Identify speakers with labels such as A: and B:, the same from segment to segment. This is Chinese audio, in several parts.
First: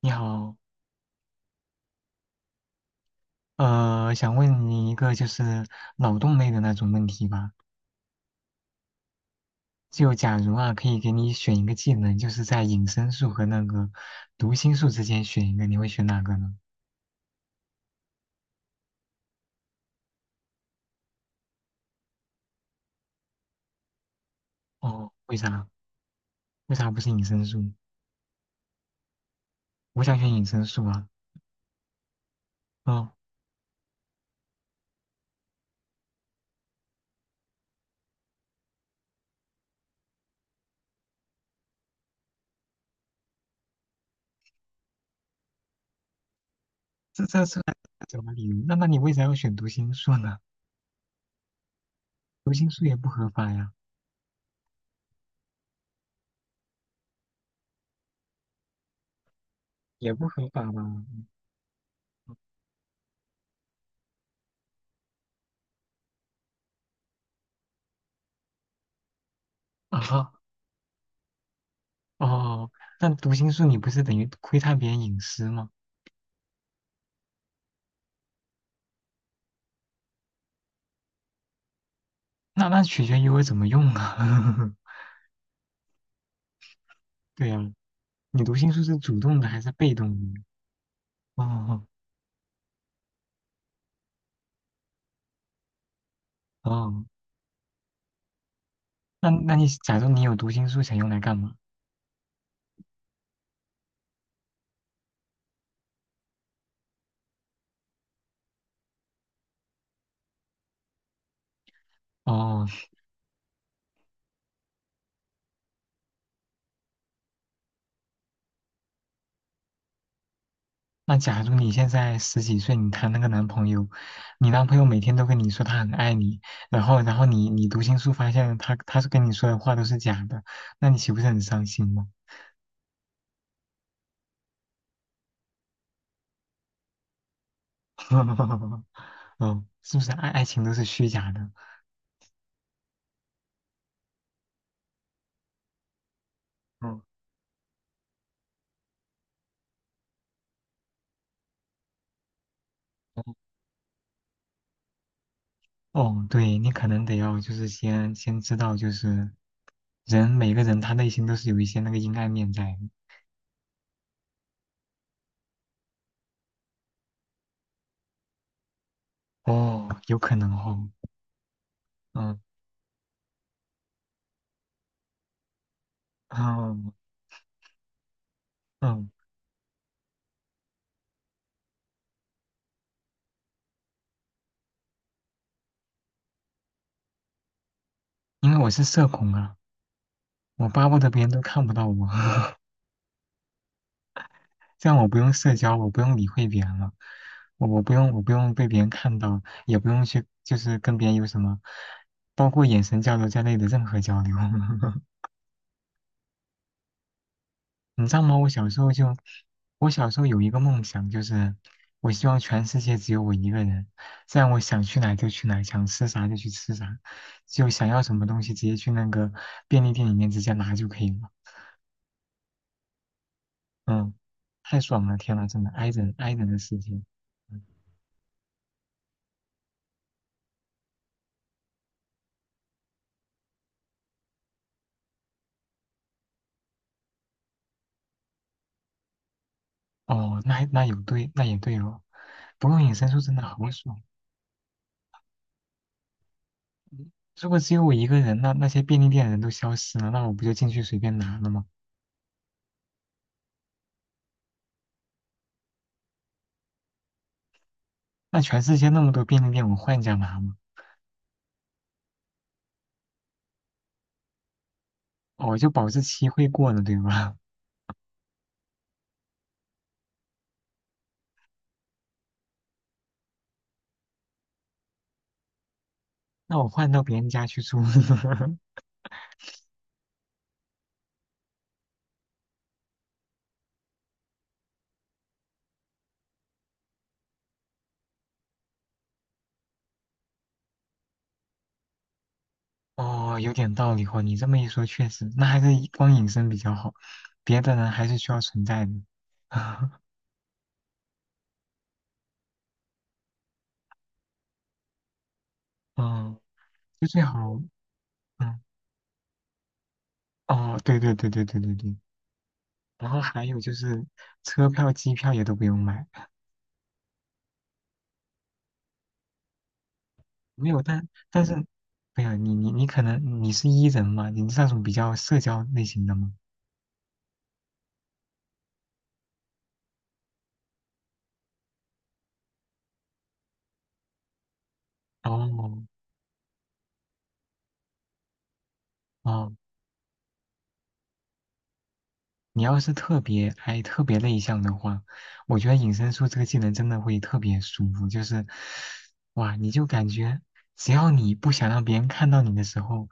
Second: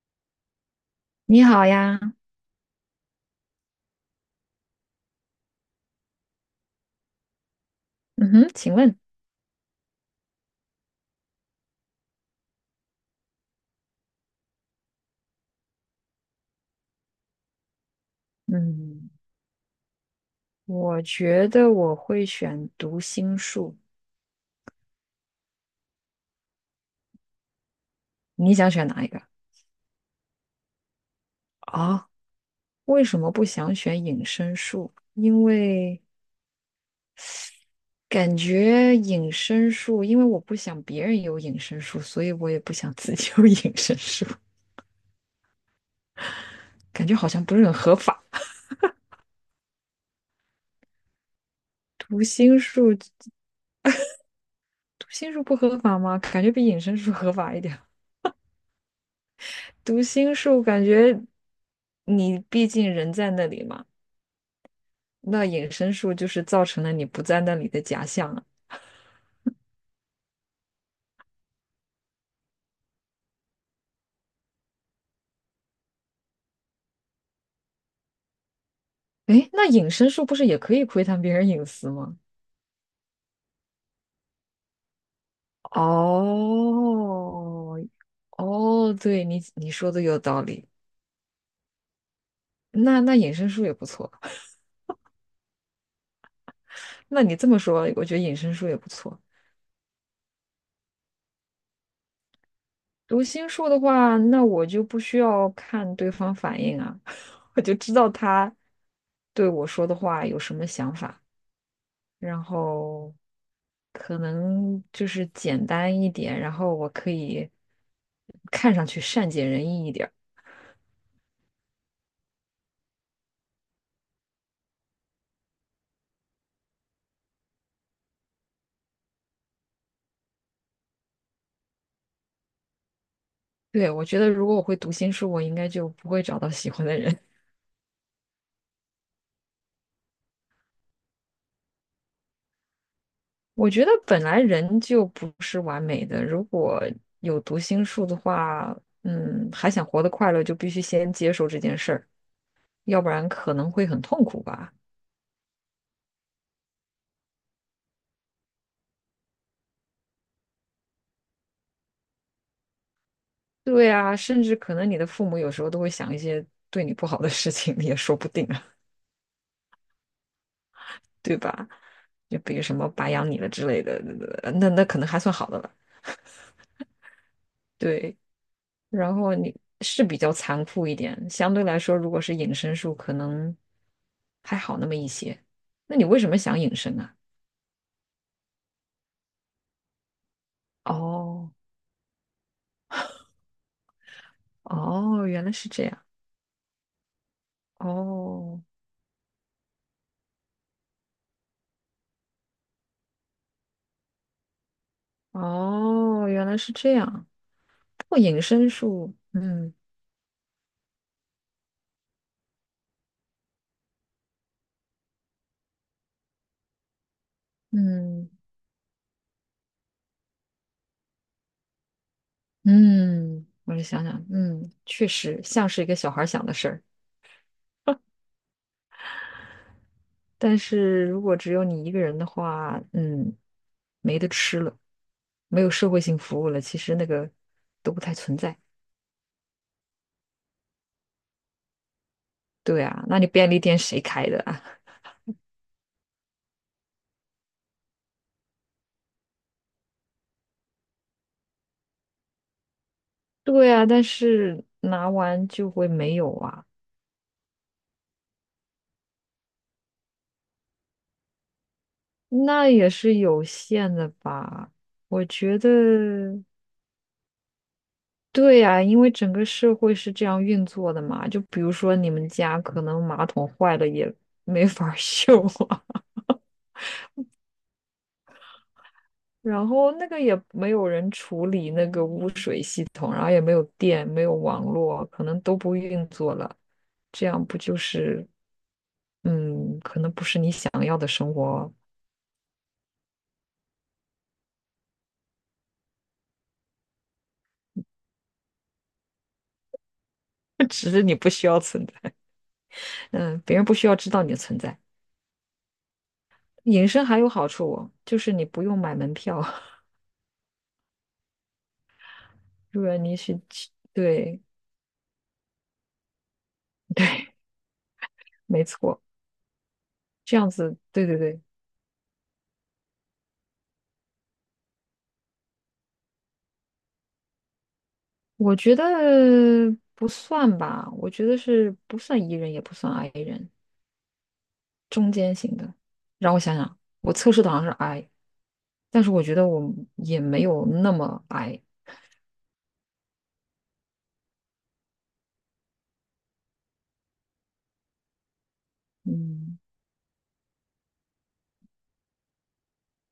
A: 你好，
B: 你好呀。
A: 想问你一个就是脑洞类的那种问题吧。
B: 嗯哼，请问。
A: 就假如啊，可以给你选一个技能，就是在隐身术和那个读心术之间选一个，你会选哪个呢？
B: 嗯，我觉得我会选读心术。
A: 哦，为啥？为啥不是隐身术？
B: 你想选哪一个
A: 我想选隐身术啊。
B: 啊？为
A: 哦，
B: 什么不想选隐身术？因为感觉隐身术，因为我不想别人有隐身术，所以我也不想自己有 隐身术，感觉
A: 这
B: 好
A: 这
B: 像不
A: 这
B: 是很合法。
A: 怎么理由？那你为啥要选读心术呢？
B: 读
A: 读
B: 心
A: 心术
B: 术，
A: 也
B: 读
A: 不合法呀，
B: 心术不合法吗？感觉比隐身术合法一点。读
A: 也不
B: 心
A: 合
B: 术
A: 法吧？
B: 感 觉你毕竟人在那里嘛。那隐身术就是造成了你不在那里的假象啊。
A: 啊，哦，但读心术你不是等于窥探别人隐私吗？
B: 诶，那隐身术不是也可以窥探别人隐私吗？
A: 那取决于我怎么用啊。对呀、
B: 哦。
A: 你读心术
B: 哦，
A: 是主
B: 对，
A: 动
B: 你
A: 的还
B: 你
A: 是
B: 说
A: 被
B: 的
A: 动
B: 有
A: 的？
B: 道理。
A: 哦
B: 那那隐身术也不错。
A: 哦，
B: 那你这么说，我觉得隐身术也不错。
A: 那你假如你有读心术，想用来干嘛？
B: 读心术的话，那我就不需要看对方反应啊，我就知道他对我说的话有什么想法。然
A: 哦，
B: 后可能就是简单一点，然后我可以看上去善解人意一点儿。
A: 那假如你现在十几岁，你谈了个男朋友，你男朋友每天都跟你说他很爱你，然后你读心术发现他是跟你说的话都是假的，那你岂不是很伤心吗？
B: 对，我觉得如果我会读心术，我应该就不会找到喜欢的人。
A: 哦，是不是爱情都是虚假的？
B: 我觉得本来人就不是完美的。如果
A: 嗯。
B: 有读心术的话，还想活得快乐，就必须先接受这件事儿，要不然可能会很痛苦吧。
A: 哦，对，你可能得要就是先知道，就是人每个人他内心都是有一些那个阴暗面在的。
B: 对啊，甚至可能你的父母有时候都会想一些对你不好的事情，也说不定。
A: 哦，有可能哦，
B: 对吧？
A: 嗯
B: 就比如什么白养你了之类的。那那可能还算好的了。
A: 嗯
B: 对，
A: 嗯，
B: 然后你是比较残酷一点，相对来说，如果是隐身术，可能还好那么一些。那你为什么想隐身啊？
A: 因为我是社恐啊，我巴不得别人都
B: 哦。
A: 看不到我，这样我不
B: 哦，
A: 用
B: 原来
A: 社
B: 是
A: 交，
B: 这
A: 我不
B: 样。
A: 用理会别人了，我不用
B: 哦。
A: 被别人看到，也不用去就是跟别人有什么，包括眼神交流在内的任何交流。
B: 哦，原来是这样。不
A: 你知
B: 过
A: 道吗？
B: 隐
A: 我小
B: 身
A: 时候就，
B: 术，
A: 我小时候有一个梦想，就是我希望全世界只有我一个人，这样我想去哪就去哪，想吃啥就去吃啥，就想要什么
B: 嗯
A: 东西直接去那个便利店里面直接拿就可以了。
B: 嗯，我就想
A: 嗯，
B: 想，嗯，
A: 太爽
B: 确
A: 了！天
B: 实
A: 呐，真
B: 像
A: 的
B: 是一
A: ，i
B: 个小
A: 人
B: 孩儿
A: i
B: 想
A: 人
B: 的
A: 的
B: 事
A: 世
B: 儿。
A: 界。嗯。
B: 但是如果只有你一个人的话，没得吃了，没有社会性服务了，其实那个都不太存在。
A: 哦，那那有对，那也对哦。不过
B: 对
A: 隐
B: 啊，
A: 身
B: 那
A: 术
B: 你
A: 真的
B: 便
A: 好
B: 利店
A: 爽。
B: 谁开的啊？
A: 如果只有我一个人，那那些便利店的人都消失了，那我不就进去随便拿了吗？
B: 对啊，但是拿完就会没有啊。
A: 那全世界那么多便利店，我换一家拿吗？
B: 那也是有限的吧？我
A: 哦，
B: 觉
A: 就保质期
B: 得，
A: 会过的，对吧？
B: 对啊，因为整个社会是这样运作的嘛。就比如说你们家可能马桶坏了也没法儿 修啊。
A: 那我换到别人家去住，
B: 然后那个也没有人处理那个污水系统，然后也没有电，没有网络，可能都不运作了。这样不就是，可能不是你想要的生活。
A: 哦，有点道理哦。你这么一说，确实，那还是以光隐身比较好，别的人还是需要存在的。
B: 只是你不需要存在，嗯，别人不需要知道你的存在。
A: 嗯，
B: 隐身
A: 就
B: 还
A: 最
B: 有好
A: 好，
B: 处哦，就是你
A: 嗯，
B: 不用买门票。
A: 哦，对对对对对对对。
B: 入果
A: 然
B: 你
A: 后
B: 去，
A: 还有就是
B: 对，
A: 车票、机票也都不用买，
B: 没错，这样
A: 没
B: 子，
A: 有，
B: 对
A: 但
B: 对对。
A: 但是，没有你可能你是 E 人嘛，你是那种比较社交类型的吗？
B: 我觉得不算吧，我觉得是不算 E 人，也不算 I 人。中间型的。
A: 哦
B: 让我想想，我测试的好像是 I，但是我觉得
A: 哦，
B: 我也没有那么 I。
A: 你要是特别 I 特别内向的话，我觉得隐身术这个技能真的会特别舒服，就是，哇，
B: 嗯，
A: 你就感觉只要你不想让别人看到你的时候，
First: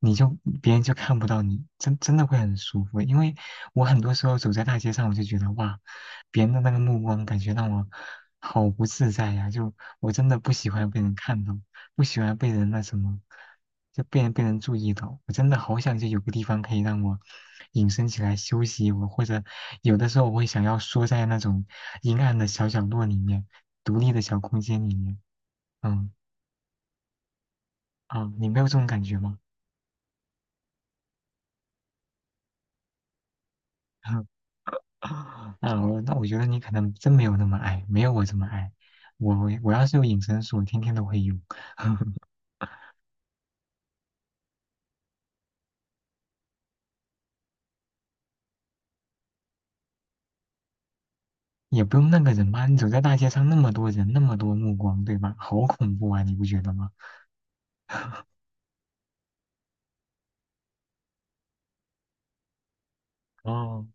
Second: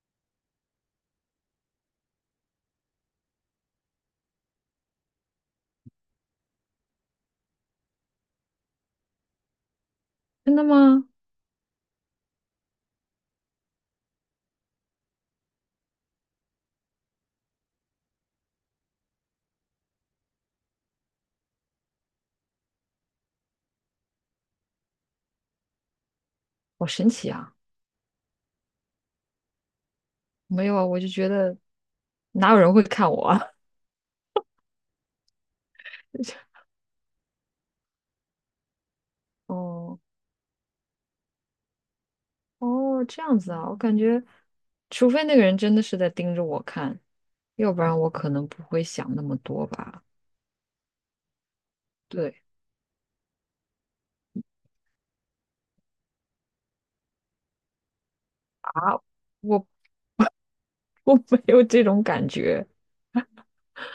A: 你就别人就看不到你，真的会很舒服。因为我很多时候走在大街上，我就觉得哇，别人的那个目光感觉让我好不自在呀、就我真的不
B: 真的
A: 喜欢被
B: 吗？
A: 人看到，不喜欢被人那什么，就被人注意到，我真的好想就有个地方可以让我。隐身起来休息我或者有的时候我会想要缩在那种阴暗的小角落里面，独立的小空间里面。嗯，
B: 好神奇啊！
A: 啊，你没有这种感觉吗？
B: 没有啊，我就觉得哪有人会看我啊？
A: 啊，我觉得你 可能真没有那么爱，没有我这么爱。我我要是
B: 哦。
A: 有隐身术，我天天都会用，
B: 哦，这样子啊，我感觉，除非那个人真的是在盯着我看，要不然我可能不会想那么多吧。
A: 也不用那个
B: 对
A: 人吧？你走在大街上，那么多人，那么多目光，对吧？好恐怖啊，你不觉得吗？
B: 啊，我我没有这种感觉。
A: 哦，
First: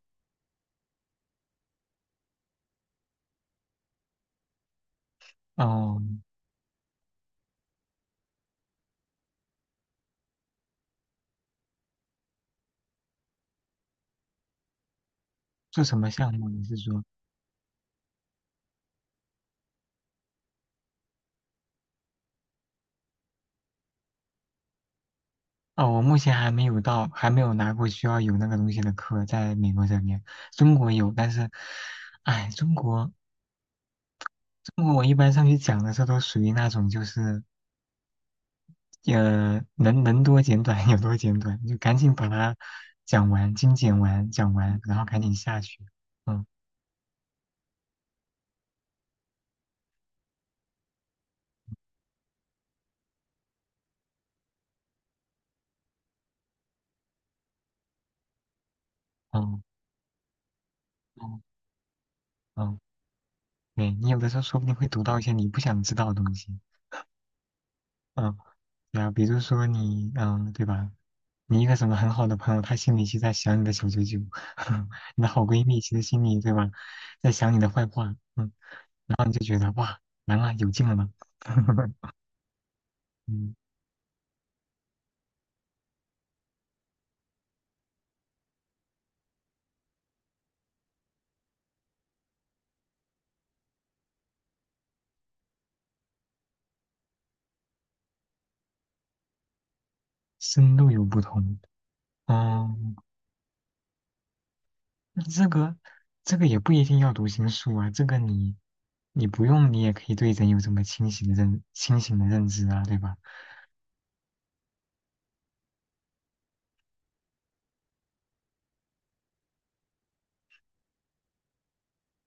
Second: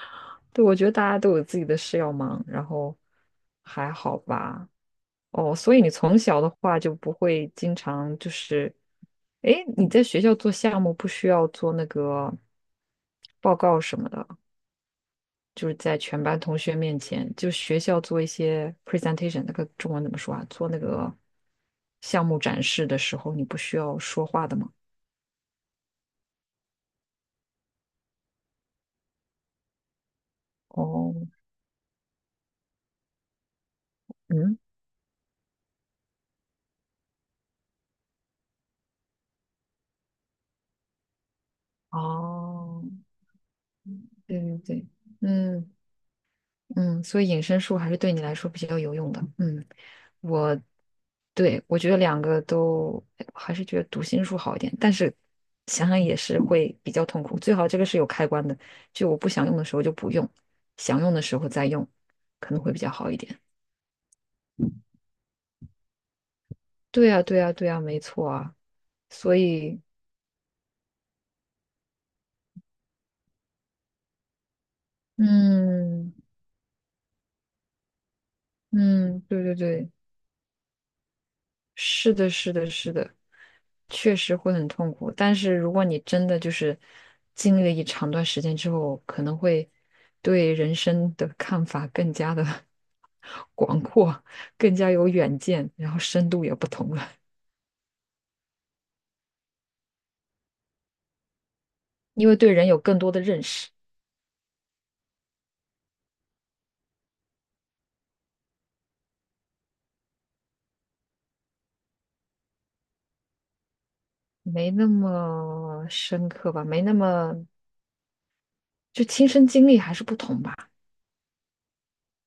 B: 对，我觉得大家都有自己的事要忙，然后还好吧。哦，所以你
A: 哦，
B: 从小的话就不会经常就是，诶，你在学校做项目不需要做那个报告什么的，就是
A: 做什
B: 在
A: 么
B: 全
A: 项
B: 班
A: 目？
B: 同
A: 你是
B: 学面
A: 说？
B: 前，就学校做一些 presentation，那个中文怎么说啊？做那个项目展示的时候，你不需要说话的吗？
A: 哦，我目前还没有到，还没有拿过需要有那个东西的课，在美国这边，中国有，
B: 哦。
A: 但是，哎，中国，
B: 嗯。
A: 中国我一般上去讲的时候都属于那种就是，能多简短有多简短，就赶紧把它
B: 哦，
A: 讲完，精简完，
B: 对
A: 讲
B: 对
A: 完，
B: 对。
A: 然后赶紧下
B: 嗯
A: 去。嗯
B: 嗯，所以隐身术还是对你来说比较有用的，嗯。我对，我觉得两个都还是觉得读心术好一点，但是想想也是会比较痛苦。最好这个是有开关的，就我不想用
A: 嗯
B: 的时候就不用，想用的时
A: 嗯
B: 候再用，可能会
A: 嗯，
B: 比较好一点。
A: 对，你有的时候说不定会读到一些你不想知道的东西。
B: 对呀，对呀，对呀，没错
A: 嗯。
B: 啊。
A: 对啊，比
B: 所
A: 如说
B: 以，
A: 你，嗯，对吧？你一个什么很好的朋友，他心里其实在想你的小九九，你的好闺蜜其实
B: 嗯
A: 心里，对吧，在想你的坏话，嗯，然
B: 嗯，
A: 后你
B: 对
A: 就
B: 对
A: 觉得
B: 对。
A: 哇，完了，有劲了呢，
B: 是的，是的，是的，
A: 嗯，
B: 确实会很痛苦。但是如果你真的就是经历了一长段时间之后，可能会对人生的看法更加的 广阔，更加有远见，然后深度也不同了，
A: 深度有不同，
B: 因为对人有
A: 嗯，
B: 更多的认识。
A: 那这个这个也不一定要读心术啊，这个你你不用，你也可以对人有这么清醒的认知啊，对吧？
B: 没那么深刻吧，没那么就亲身经历还是不同吧。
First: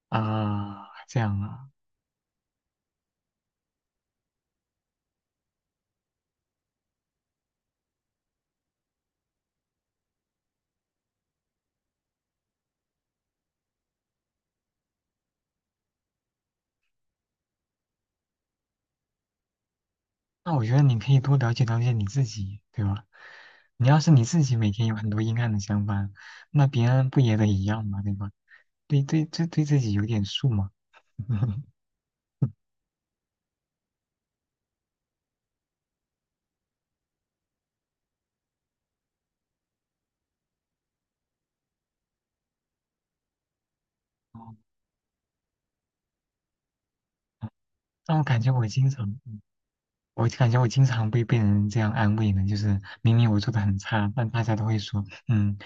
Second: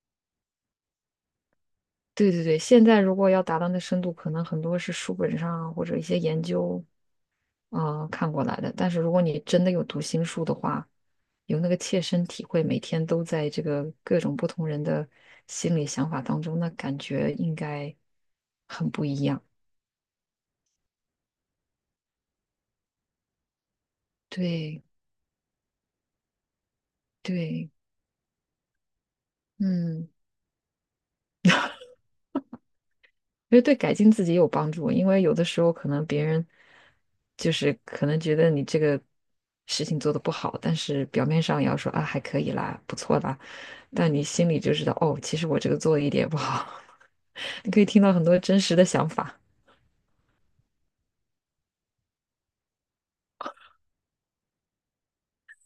A: 啊，这样啊。
B: 对对对，现在如果要达到那深度，可能很多是书本上啊或者一些研究啊、看过来的。但是如果你真的有读心术的话，有那个切身体会，每天都在这个各种不同人的心理想法当中，那感觉应该很不一样。
A: 那我觉得你可以多了解了解你自己，对吧？你要是你自己每
B: 对
A: 天有很多阴暗的想法，那别人不也得一
B: 对，
A: 样嘛，对吧？对对，对对自己有
B: 嗯，
A: 点数嘛。
B: 因为对改进自己有帮助。因为有的时候可能别人就是可能觉得你这个事情做的不好，但是表面上也要说啊还可以啦，不错啦，但你心里
A: 哦
B: 就知道哦，其实我这个做的一点也不好。你可以听到
A: 但我
B: 很多
A: 感觉
B: 真
A: 我
B: 实的
A: 经
B: 想
A: 常，
B: 法。
A: 我感觉我经常被人这样安慰呢，就是明明我做的很差，但大家都会说，嗯，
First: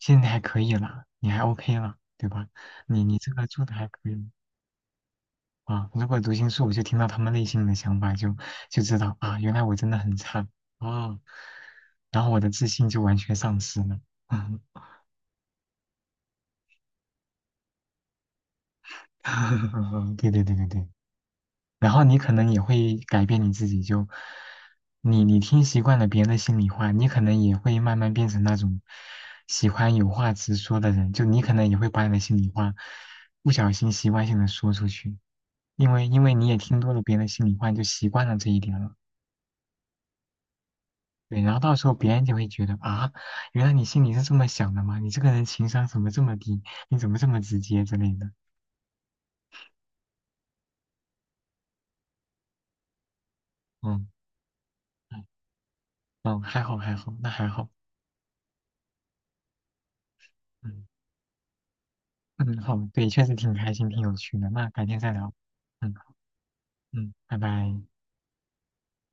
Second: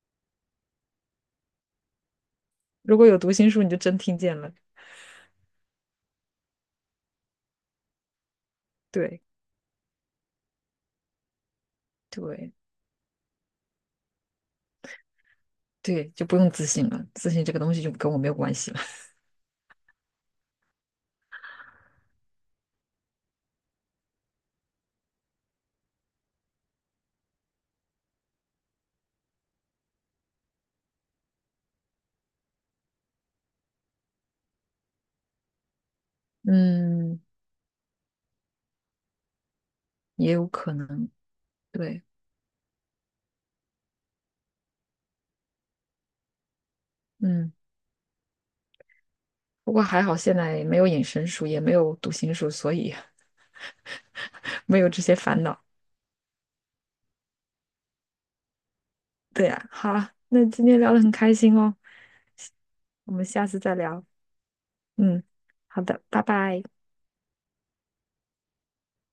A: 现在还可以啦，你还 OK 啦，对吧？
B: 如
A: 你
B: 果
A: 你
B: 有
A: 这
B: 读
A: 个
B: 心术，
A: 做
B: 你
A: 的
B: 就
A: 还
B: 真
A: 可
B: 听
A: 以，
B: 见了。
A: 啊，如果读心术，我就听到他们内心的想法就，就知道
B: 对
A: 啊，原来我真的很差啊，然后我的
B: 对
A: 自信就完全丧失了。
B: 对，就不用自信了，自信这个东西就跟我没有关系了。
A: 对对对对对，然后你可能也会改变你自己就，你你听习惯了别人的心里话，你可能也会慢慢变成那种喜欢有话直说的人，就你可能也会把你的心里话不小心习惯性的说出去，因为 你也听多了别
B: 嗯，
A: 人的心里话，你就习惯了这一点了。
B: 也有可能，
A: 对，然后到时候
B: 对，
A: 别人就会觉得啊，原来你心里是这么想的吗？你这个人情商怎么这么低？你怎么这么
B: 嗯。
A: 直接之类的？
B: 不过还好，现在没有隐身术，也没有读心术，所以
A: 嗯
B: 没有这些
A: 嗯，
B: 烦恼。
A: 嗯还好还好，那还好，
B: 对呀，好啊，那今
A: 嗯
B: 天聊得很开心哦，
A: 嗯好，对，
B: 我
A: 确
B: 们
A: 实
B: 下
A: 挺
B: 次
A: 开
B: 再
A: 心，挺
B: 聊。
A: 有趣的。那改天再
B: 嗯，
A: 聊，
B: 好
A: 嗯
B: 的，拜拜。
A: 嗯，拜拜。